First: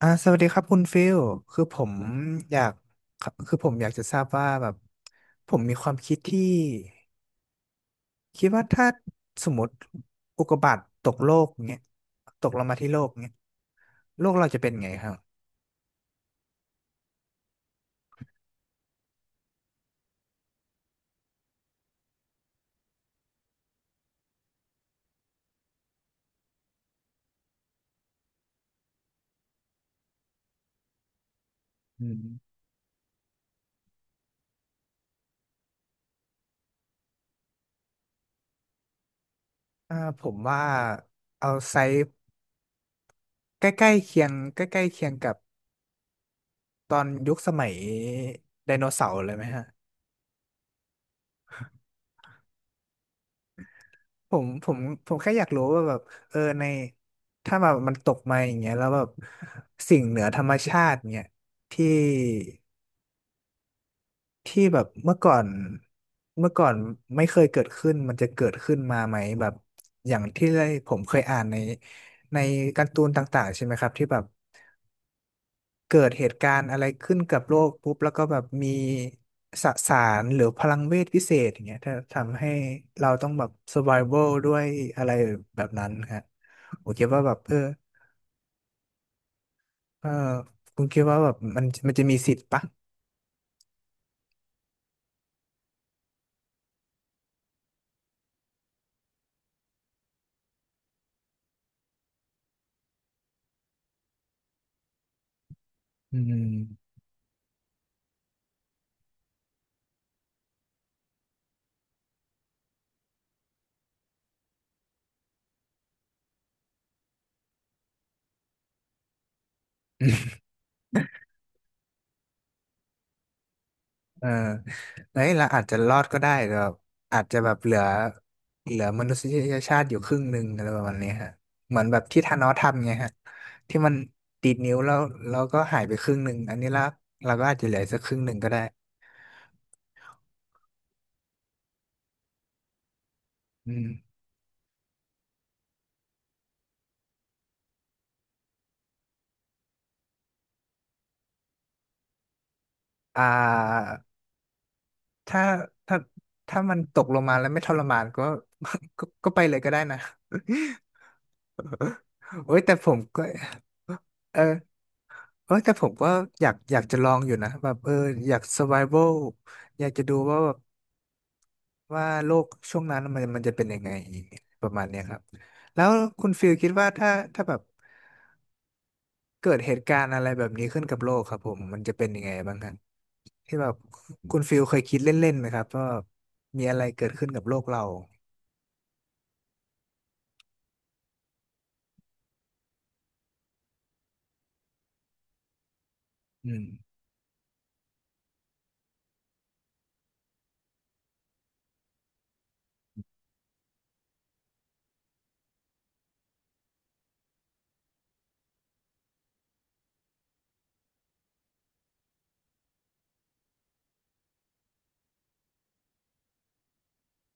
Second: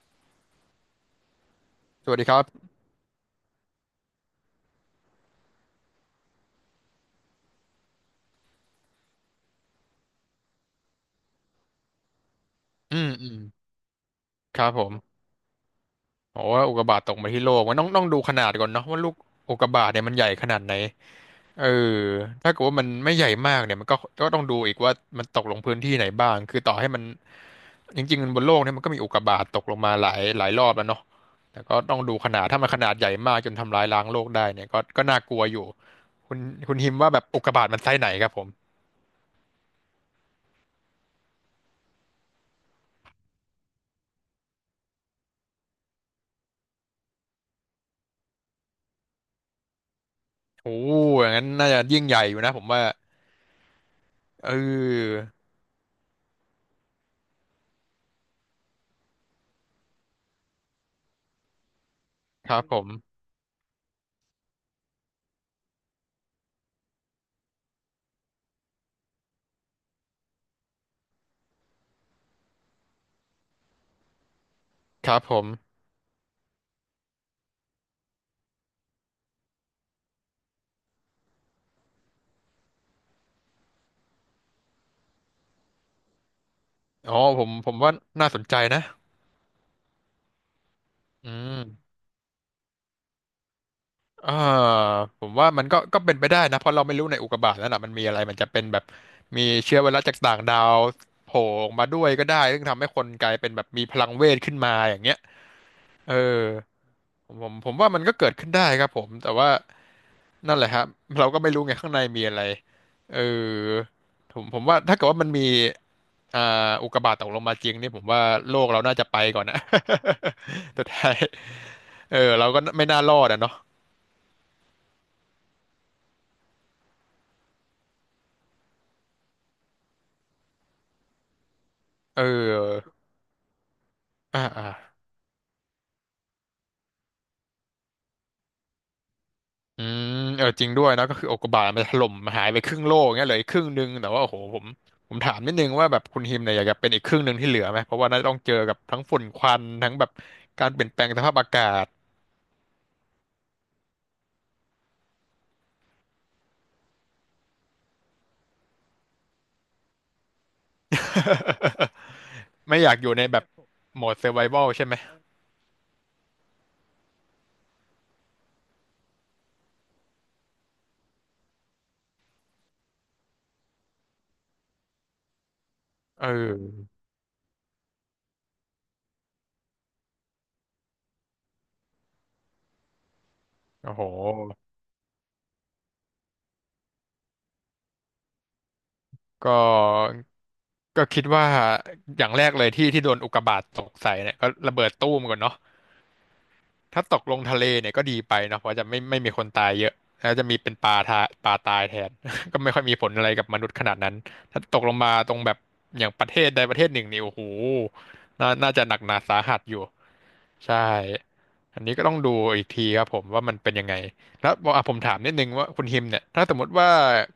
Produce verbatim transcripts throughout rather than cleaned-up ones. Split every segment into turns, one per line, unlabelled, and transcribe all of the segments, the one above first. อ่าสวัสดีครับคุณฟิลคือผม
สวัสดีครับ
อยากคือผมอยากจะทราบว่าแบบผมมีความคิดที่คิดว่าถ้าสมมติอุกกาบาตตกโลกเงี้ยตกลงมาที่
อื
โลก
มอื
เงี้ย
ม
โลกเรา
ค
จะ
รั
เป็
บ
น
ผ
ไงครับ
มบอกว่าอุกกาบาตตกมาที่โลกมันต้องต้องดูขนาดก่อนเนาะว่าลูกอุกกาบาตเนี่ยมันใหญ่ขนาดไหนเออถ้าเกิดว่ามันไม่ใหญ่มากเนี่ยมันก็ก็ต้องดูอีกว่ามันตกลงพื้นที่ไหนบ้างคือต่อให้มัน จริงๆบนโลกเนี่ยมันก็มีอุกกาบาตตกลงมาหลายหลายรอบแล้วเนาะแต่ก็ต้อง
อื
ดูขนา
ม
ดถ้ามันขนาดใหญ่มากจนทำลายล้างโลกได้เนี่ยก็ก็น่ากลัวอยู่คุณคุณฮิมว่าแบบอุกกาบาตมันไซส์ไหนครับผม
อ่าผมว่าเอาไซส์ใกล้ๆเคียงใกล้ๆเคียงกับตอนยุคสมัยไดโนเสาร์เลยไหมฮะ
โอ้อย่างนั้นน่าจะยิ่งใหญ่อยู่นะผมว่า
ผม
เ
ผมผม
ออ
แค่อยากรู้ว่าแบบเออในถ้าแบบมันตกมาอย่างเงี้ยแล้วแบบสิ่งเหนือธรรมชาติเนี่ยที่
ครับผม
ที่แบบเมื่อก่อนเมื่อก่อนไม่เคยเกิดขึ้นมันจะเกิดขึ้นมาไหมแบบอย่างที่ได้ผมเคยอ่านในในการ์ตูนต่างๆใช่ไหมครับที่แบบ
ครับผม
เกิดเหตุการณ์อะไรขึ้นกับโลกปุ๊บแล้วก็แบบมีสสารหรือพลังเวทพิเศษอย่างเงี้ยถ้าทำให้เราต้องแบบ survival ด้วยอะไรแบบนั้นฮะผมคิด
อ๋อ
ว่าแบบ
ผม
เออ
ผมว่าน่าสนใจนะ
เออคุณคิดว่าแบ
อื
บมัน
ม
มันจะมีสิทธิ์ปะ
อ่าผมว่ามันก็ก็เป็นไปได้นะเพราะเราไม่รู้ในอุกกาบาตนั่นน่ะมันมีอะไรมันจะเป็นแบบมีเชื้อไวรัสจากต่างดาวโผล่ออกมาด้วยก็ได้ซึ่งทำให้คนกลายเป็นแบบมีพลังเวทขึ้นมาอย่างเงี้ยเออ
อืม
ผมผมผมว่ามันก็เกิดขึ้นได้ครับผมแต่ว่านั่นแหละครับเราก็ไม่รู้ไงข้างในมีอะไรเออผมผมว่าถ้าเกิดว่ามันมี อ่าอุกกาบาตตกลงมาจริงนี่ผมว่าโลกเราน่าจะไปก่อนนะ สุดท้ายเออเราก็ไม่น่ารอดอะเนาะ
เออเฮ้ยเราอาจจะรอดก็ได้แต่แบบอาจจะแบบเหลือเหลือมนุษยชาติอยู่ครึ่งหนึ่งอะไรประมาณนี้ฮะเหมือนแบบ
เ
ที่ธานอสทำไง
ออ
ฮะที่มัน
อ่า
ดีด
อ่า
นิ้วแล้วแล้วก็หายไปครึ่งหนึ่งอันนี้ละเราก็อาจจะเหลือสักครึ่งหนึ่งก็ได้
อืมเออจริงด้วยนะก็คืออุกกาบาตมันถล่มหายไปครึ่งโลกเงี้ยเหลืออีกครึ่ง
อื
หนึ
ม
งแต่ว่าโอ้โหผมผมถามนิดนึงว่าแบบคุณฮิมเนี่ยอยากจะเป็นอีกครึ่งหนึ่งที่เหลือไหมเพราะว่าน่าจะต้องเจอกับทั้งฝุ่นควันทั้งแบบการเปลี่ยนแปลงสภาพอากาศ
อ่าถ้าถ้าถ้ามันตกลงมาแล้วไม่ทรมานก็ ก็ก็ไปเลยก็ได้นะ โอ้ยแต่
ไม่
ผ
อยาก
ม
อยู่
ก็
ในแบบโหมดเซอร์
เอ
ไววัล
อ
ใช่ไหม
เออแต่ผมก็อยากอยากจะลองอยู่นะแบบเอออยาก survival อยากจะดูว่าแบบ ว่าโลกช่วงนั้นมันมันจะเป็นยังไงประมาณเนี้ยครับแล้ว
เอ
คุณฟิลคิดว่า
อ
ถ้าถ้าแบบเกิดเหตุการณ์อะไรแบบนี้ขึ้นกับโลกครับผมมันจะเป็นยังไงบ้างครับที่แบบ
โอ้โห
คุณฟิลเคยคิดเล่นๆไหมครับว่ามีอะไรเกิดขึ้นกับโลกเรา
ก็ ก็คิดว่าอย่างแรกเลยที่ที่โดนอุกกาบาตตกใส่เนี่ยก็ระเบิดตู้มก่อนเนาะ
อืม
ถ้าตกลงทะเลเนี่ยก็ดีไปเนาะเพราะจะไม่ไม่มีคนตายเยอะแล้วจะมีเป็นปลาทาปลาตายแทน ก็ไม่ค่อยมีผลอะไรกับมนุษย์ขนาดนั้นถ้าตกลงมาตรงแบบอย่างประเทศใดประเทศหนึ่งนี่โอ้โหน่าน่าจะหนักหนาสาหัสอยู่ใช่อันนี้ก็ต้องดูอีกทีครับผมว่ามันเป็นยังไงแล้วบอกอ่ะผมถามนิดนึงว่าคุณฮิมเนี่ยถ้าสมมติว่า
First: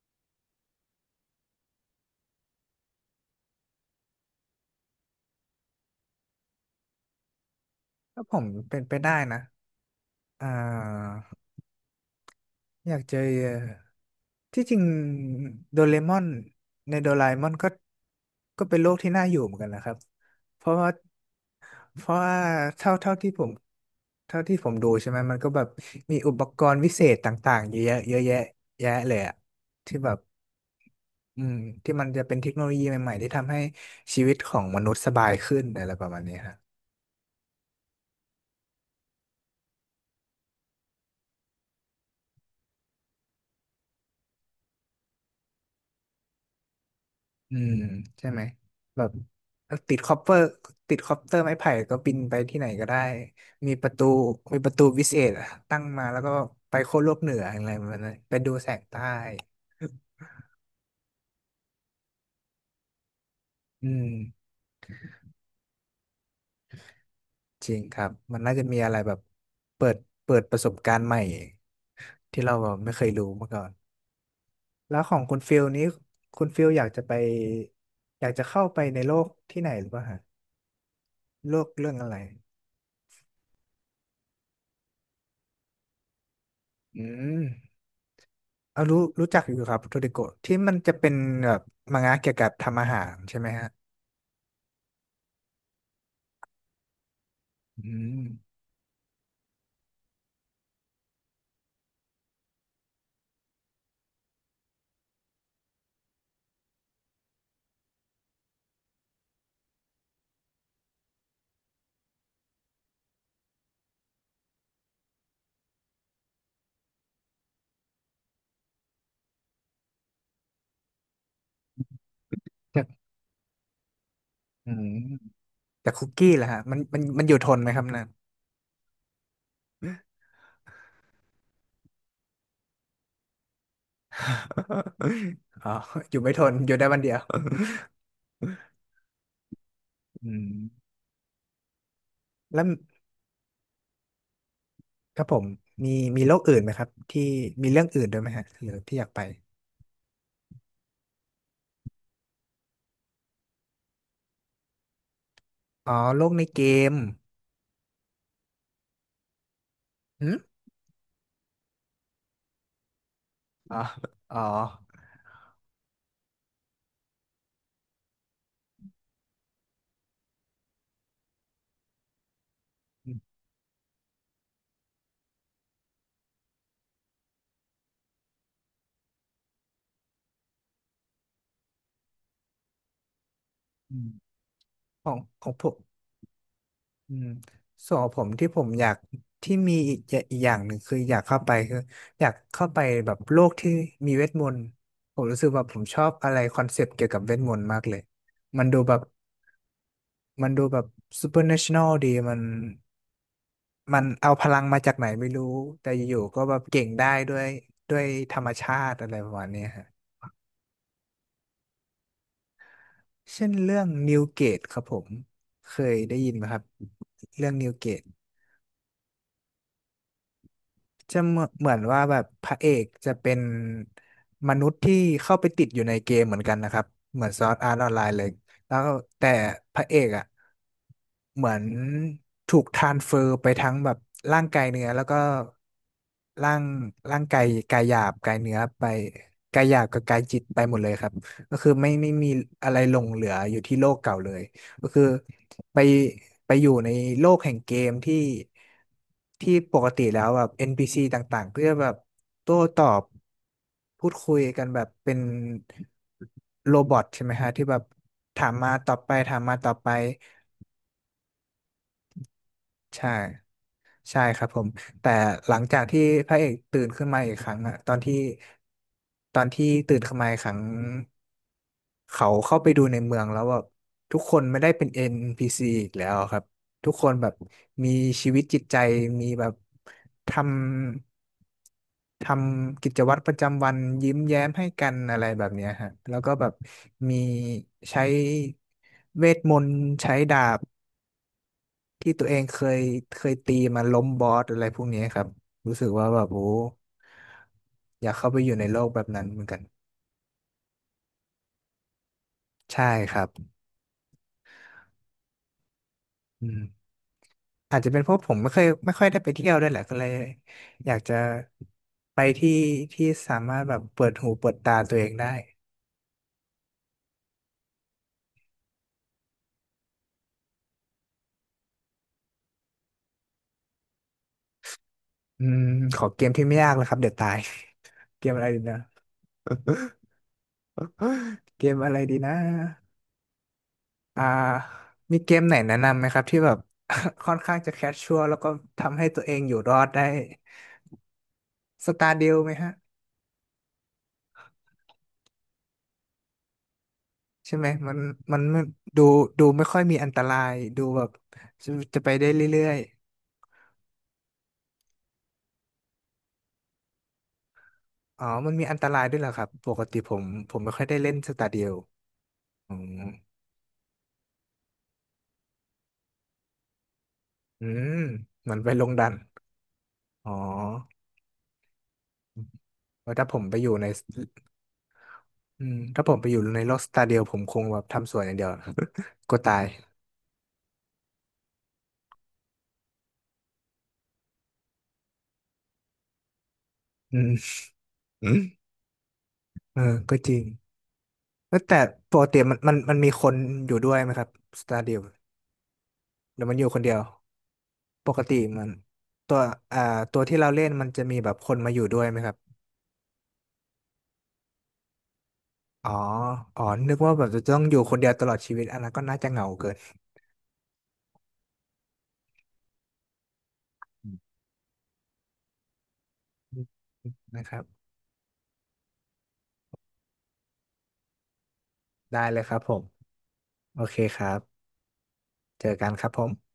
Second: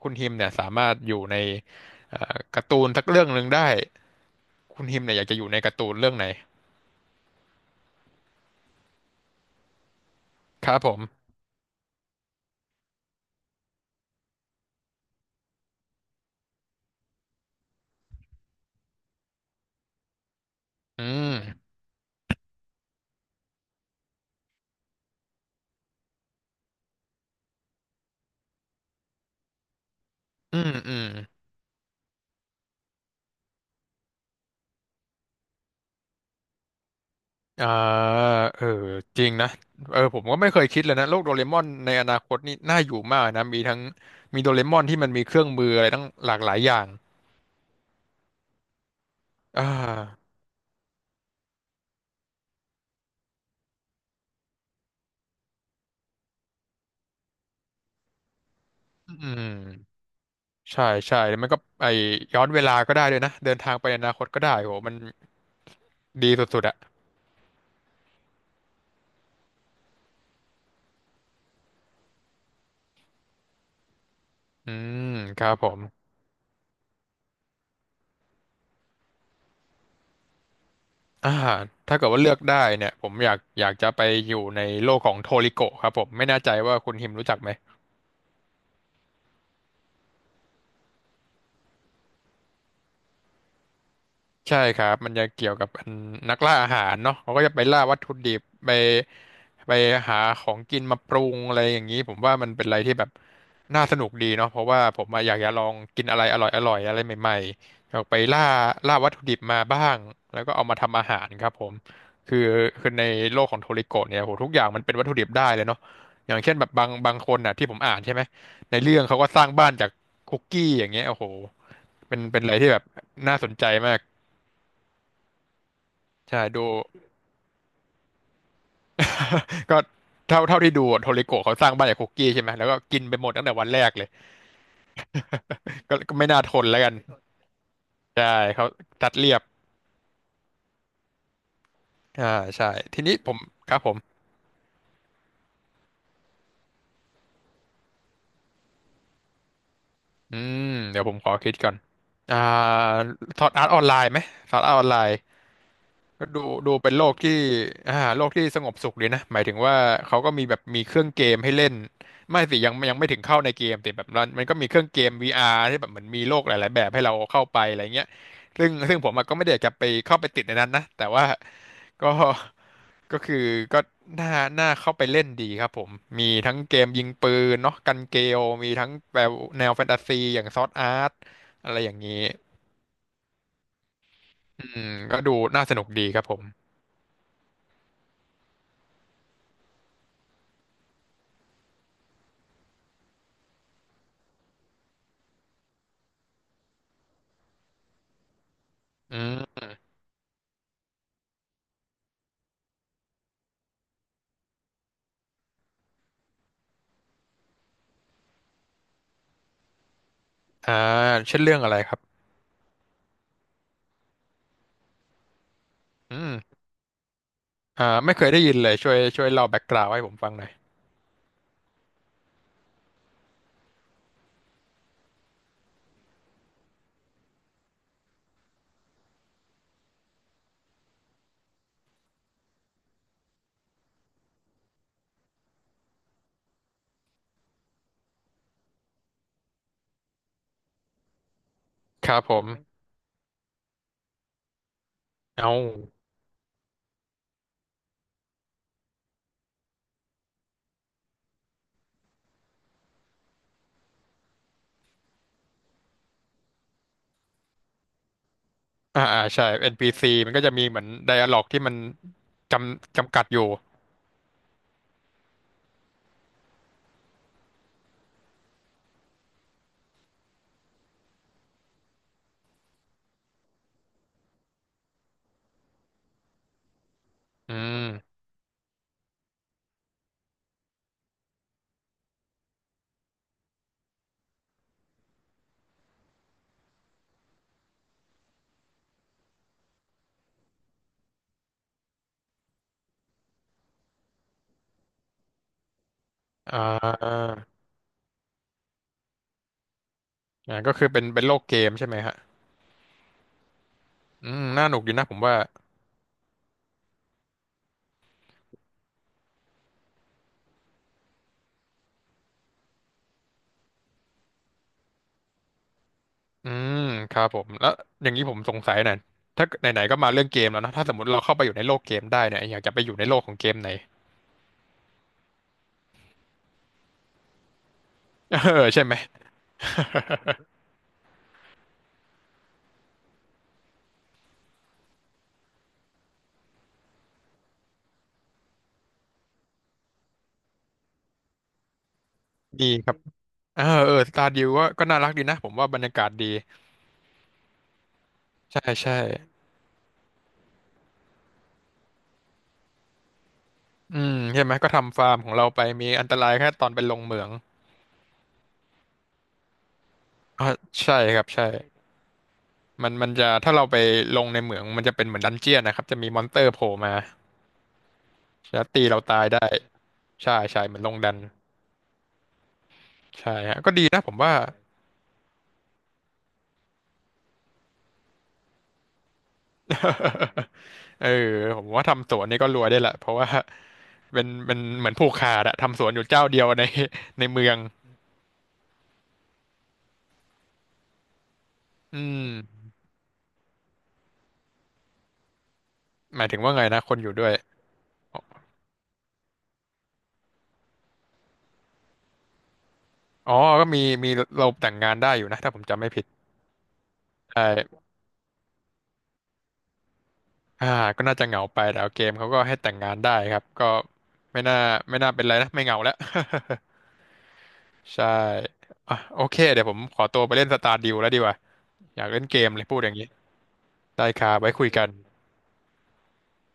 คุณฮิมเนี่ยสามารถอยู่ในเอ่อการ์ตูนสักเรื่องหนึ่งได้ คุณฮิมเนี่ยอยากจะอยู่ในการ์ตูนเรื่องไหน
ถ้าผมเป็นไปได้นะอ่
ครับผม
าอยากเจอ ที่จริงโดเรมอนในโดราเอมอนก็ก็เป็นโลกที่น่าอยู่เหมือนกันนะครับเพราะว่า
อืม
เพราะว่าเท่าเท่าที่ผมเท่าที่ผมดูใช่ไหมมันก็แบบมีอุปกรณ์วิเศษต่างๆเยอะแยะเยอะแยะแยะเลยอะที่แบบ
อืมอืม
อืมที่มันจะเป็นเทคโนโลยีใหม่ๆที่ทำให้ชีวิตของมนุษย์สบายขึ้นอะไรประมาณนี้ครับ
อ่าเออจริงนะเออผมก็ไม่เคยคิดเลยนะโลกโดเรมอนในอนาคตนี่น่าอยู่มากนะมีทั้งมีโดเรมอนที่มันมีเครื่องมืออะไรตั้งหลากหลายอย่าง
อืมใช่ไหมแบบ
อ่า
ติดคอปเปอร์ติดคอปเตอร์ไม้ไผ่ก็บินไปที่ไหนก็ได้มีประตูมีประตูวิเศษอะตั้งมาแล้วก็ไปโค้วโลกเหนืออะไรประมาณนั้นไปดูแสงใต้
อืมใช่ใช่แล้วมันก็ไอย้อนเวลาก็ได้ด้วยนะเดินทางไป
อื
ในอ
ม
นาคตก็ได้โหมันดีสุดๆอะ
จริงครับมันน่าจะมีอะไรแบบเปิดเปิดประสบการณ์ใหม่ที่เราแบบไม่เคยรู้มาก่อน
อื
แล้ว
ม
ของคุณ
ครั
ฟิ
บ
ล
ผม
นี้คุณฟิลอยากจะไปอยากจะเข้าไปในโลกที่ไหนหรือเปล่าฮะ
อ่า
โลกเรื่อง
ถ้าเกิ
อะ
ด
ไร
ว่าเลือกได้เนี่ยผมอยากอยากจะไปอยู่ในโลกของโทริโกะครับผมไม่แน่ใจว่าคุณ
อื
ฮิมรู้จั
ม
กไหม
เอารู้รู้จักอยู่ครับโทริโกะที่มันจะเป็นแบบมังงะเกี่ยวกับทำอาหารใช่ไหมฮะ
ใช่ครับมันจะเกี่ยวกับอันนักล่าอาหารเนาะเขาก็จะไปล่า
อื
วัตถุ
ม
ดิบไปไปหาของกินมาปรุงอะไรอย่างนี้ผมว่ามันเป็นอะไรที่แบบน่าสนุกดีเนาะเพราะว่าผมอะอยากจะลองกินอะไรอร่อยอร่อยอะไรใหม่ๆอยากไปล่าล่าวัตถุดิบมาบ้างแล้วก็เอามาทำอาหารครับผมคือคือในโลกของโทริโกะเนี่ยโหทุกอย่างมันเป็นวัตถุดิบได้เลยเนาะอย่างเช่นแบบบางบางคนน่ะที่ผมอ่านใช่ไหมในเรื่องเขาก็สร้างบ้านจากคุกกี้อย่างเงี้ยโอ้โหเป็นเป็นอะไรที่แบ
จา
บ
ก
น่าสนใจมาก
อืมจากคุกกี้
ใช่
แหล่ะฮะ
ดู
มันมันมันอยู่ทนไหมครับนั่น
ก็เท่าเท่าที่ดูอะโทริโกะเขาสร้างบ้านจากคุกกี้ใช่ไหมแล้วก็กินไปหมดตั้งแต่วันแรกเลย
อ๋อ
ก็
อ
ก็
ยู่
ไม่
ไม่
น่า
ท
ท
น
น
อยู่
แล้ว
ได้
กัน
วันเดียว
ใช่เขาตัดเรียบ
อืม
อ่า
แล้ว
ใช่ทีนี้ผมครับผม
ครับผมมีมีโรคอื่นไหมครับที่มีเรื่องอื่นด้วยไหมฮะหรือที่อยากไป
อืมเดี๋ยวผมขอคิดก่อนอ่าสอดอาร์ตออนไลน์ไหมสอดอาร์ตออนไลน์
อ๋อโร
ก็
ก
ดู
ในเก
ดูเป็
ม
นโลกที่อ่าโลกที่สงบสุขดีนะหมายถึงว่าเขา
หื
ก็
ม
มีแบบมีเครื่องเกมให้เล่นไม่สิยังยังไม่ถึงเข้าในเก
อ๋
ม
อ
แต่แบบมัน
อ๋อ
มันก็มีเครื่องเกม วี อาร์ ที่แบบเหมือนมีโลกหลายๆแบบให้เราเข้าไปอะไรเงี้ยซึ่งซึ่งผมอะก็ไม่ได้อยากจะไปเข้าไปติดในนั้นนะแต่ว่าก็ก็คือก็น่าน่าเข้าไปเล่นดีครับผมมีทั้งเกมยิงปืนเนาะกันเกลมีทั้งแบบแนวแฟนตาซีอย่างซอร์ดอาร์ตอะไรอย่างนี้อืม
ขอ
ก็
ง
ดู
ของ
น่า
ผ
ส
ม
นุกดีครับผม
อืมส่วนของผมที่ผมอยากที่มีอีกอย่าอีกอย่างหนึ่งคืออยากเข้าไปคืออยากเข้าไปแบบโลกที่มีเวทมนต์ผมรู้สึกว่าผมชอบอะไรคอนเซปต์เกี่ยวกับเวทมนต์มากเลยมันดูแบบ
อืม
มันดูแบบซูเปอร์เนชั่นแนลดีมันมันเอาพลังมาจากไหนไม่รู้แต่อยู่ๆก็แบบเก่งได้ด้วยด้วยธรรมชาติอะไรประมาณเนี้ยฮะ
อ่าเช่นเรื่องอะไรครับ
เช่นเรื่องนิวเกตครับผมเคยได้
อื
ยิน
ม
ไหมครับเรื่องนิวเก
อ่า
ต
ไม่เคยได้ยินเลยช่วยช่วยเล่าแบ็กกราวด์ให้ผมฟังหน่อย
จะเหมือนเหมือนว่าแบบพระเอกจะเป็นมนุษย์ที่เข้าไปติดอยู่ในเกมเหมือนกันนะครับเหมือนซอร์ดอาร์ตออนไลน์เลยแล้วแต่พระเอกอ่ะเหมือนถูกทรานสเฟอร์ไปทั้งแบบร่างกายเนื้อแล้วก็ร่างร่างกายกายหยาบกายเนื้อไปกายหยาบกับกายจิตไปหมดเลยครับก็คือไม่
ค
ไม่
รับ
มี
ผม
อะไรหลงเหลืออยู่ที่โลกเก่าเลยก็คือ
เอา
ไปไปอยู่ในโลกแห่งเกมที่ที่ปกติแล้วแบบ เอ็น พี ซี ต่างๆก็จะแบบโต้ตอบพูดคุยกันแบบเป็นโรบอทใช่ไหมฮะที่แบบถามมาตอบ
อ่า
ไป
อ่า
ถาม
ใช่
มาตอบไป
เอ็น พี ซี มันก็จะมีเหมือนไดอะล็อกที่มันจำจำ
ใช่
กัดอยู่
ใช่ครับผมแต่หลังจากที่พระเอกตื่นขึ้นมาอีกครั้งอะตอนที่ตอนที่ตื่นขึ้นมาอีกครั้งเขาเข้าไปดูในเมืองแล้วแบบทุกคนไม่ได้เป็น เอ็น พี ซี อนพีซีอีกแล้วครับทุกคนแบบ
อื
มี
ม
ชีวิตจิตใจมีแบบทำทำกิจวัตรประจำวันยิ้มแย้มให้กันอะไรแบบเนี้ยฮะแล้วก็แบบมีใช้เวทมนต์ใช้ดาบ ที่ตัวเองเคยเคยตีมาล้มบอสอะไรพวกนี้ครับรู้สึกว่าแบบโอ้
อ่า
อยากเข้าไปอยู่ในโลกแบบนั้นเหมือนกัน
อ่าก็คือเป็นเป็นโลกเกมใช่ไหมฮะ
ใช่ครับ
อืมน่าหนุกอยู่นะผมว่า
อืมอาจจะเป็นเพราะผมไม่เคยไม่ค่อยได้ไปเที่ยวด้วยแหละก็เลยอยากจะไปที่ที่สามารถแบบเปิดหูเปิดตาตัวเองได้
อืมครับผมแล้วอย่างนี้ผมสงสัยหน่อยถ้าไหนๆก็มาเรื่องเกมแล้วนะถ้าสมมติเราเข้าไปอยู่ในโลกเกมได้เนี่ยอยากจะไปอยู่ในโลกของเกมไหน
อืมขอเกมที่ไม่ยากเลยครับเดี๋ยวตาย เก ม
เอ
อะไรดี
อ
นะ
ใช่ไหม
เกมอะไรดีนะอ่ามีเกมไหนแนะนำไหมครับที่แบบ ค่อนข้างจะแคชชัวร์แล้วก็ทำให้ตัวเองอยู่รอดได้สตาร์ดิวไหม
ดี
ฮะ
ครับเออเออสตาร์ดิวก็ก็น่ารักดีนะผมว่าบรรยากาศดี
ใช่ไหมมันมันมั
ใช่
น
ใช่
ดูดูไม่ค่อยมีอันตรายดูแบบจะจะไปได้เรื่อย
อืมใช่ไหมก็ทำฟาร์มของเราไปมีอันตรายแค่ตอนไปลงเหมือง
ๆอ๋อมันมีอันตรายด้วยเหรอครับปกติผม
อ๋อ
ผมไม่ค่อย
ใช่
ได้เล่น
ครับ
สตา
ใช่
เดียวอื
มัน
ม
มันจะถ้าเราไปลงในเหมืองมันจะเป็นเหมือนดันเจี้ยนนะครับจะมีมอนสเตอร์โผล่มา
อืมมัน
แล้ว
ไปล
ตี
ง
เรา
ดัน
ตายได้
อ๋อ
ใช่ใช่เหมือนลงดัน
ว่าถ้า
ใช่
ผมไป
ฮะ
อยู่
ก็ดี
ใน
นะผมว่า
อืมถ้าผมไปอยู่ในโลกสตาเดียวผมคงแบบทำสวยอย่างเดียว กลัวตาย
เออผมว่าทำสวนนี่ก็รวยได้ละเพราะว่าเป็นเป็นเหมือนผูกขาดอะทำสวนอยู่เจ้าเดียวใน
อื
ใน
ม
เมือง
อืมเออก็จริงเอ้ยแต่
อื
ปกติมัน
ม
มันมันมีคนอยู่ด้วยไหมครับสตาเดียว
หมาย
ห
ถึง
รือ
ว่า
มันอ
ไง
ยู่ค
นะ
นเดี
ค
ย
น
ว
อยู่ด้วย
ปกติมันตัวอ่าตัวที่เราเล่นมันจะมีแบบคนมาอยู่ด้วยไหมครับ
อ๋อก็มีมีเราแต่งงานได้อยู่นะถ้าผมจำ
อ๋
ไม่
อ
ผิด
อ๋อนึกว่าแบบจะต้องอยู่คนเดียวตลอดชีวิตอันนั้นก็น่าจะเหงาเกิน
อ่าก็น่าจะเหงาไปแต่เอาเกมเขาก็ให้แต่งงานได้ครับก็ไม่น่าไม่น่าเป็นไรนะไม่เหงาแล้ว
นะครับ
ใช่อ่ะโอเคเดี๋ยวผมขอตัวไปเล่นสตาร์ดิวแล้วดีกว่าอยากเล่
ได้
นเก
เลย
ม
ครับ
เลย
ผ
พูด
ม
อย่างนี้
โอเค
ได้
ค
ค
รั
รับไว้
บ
คุยกัน
เจอกันครับผม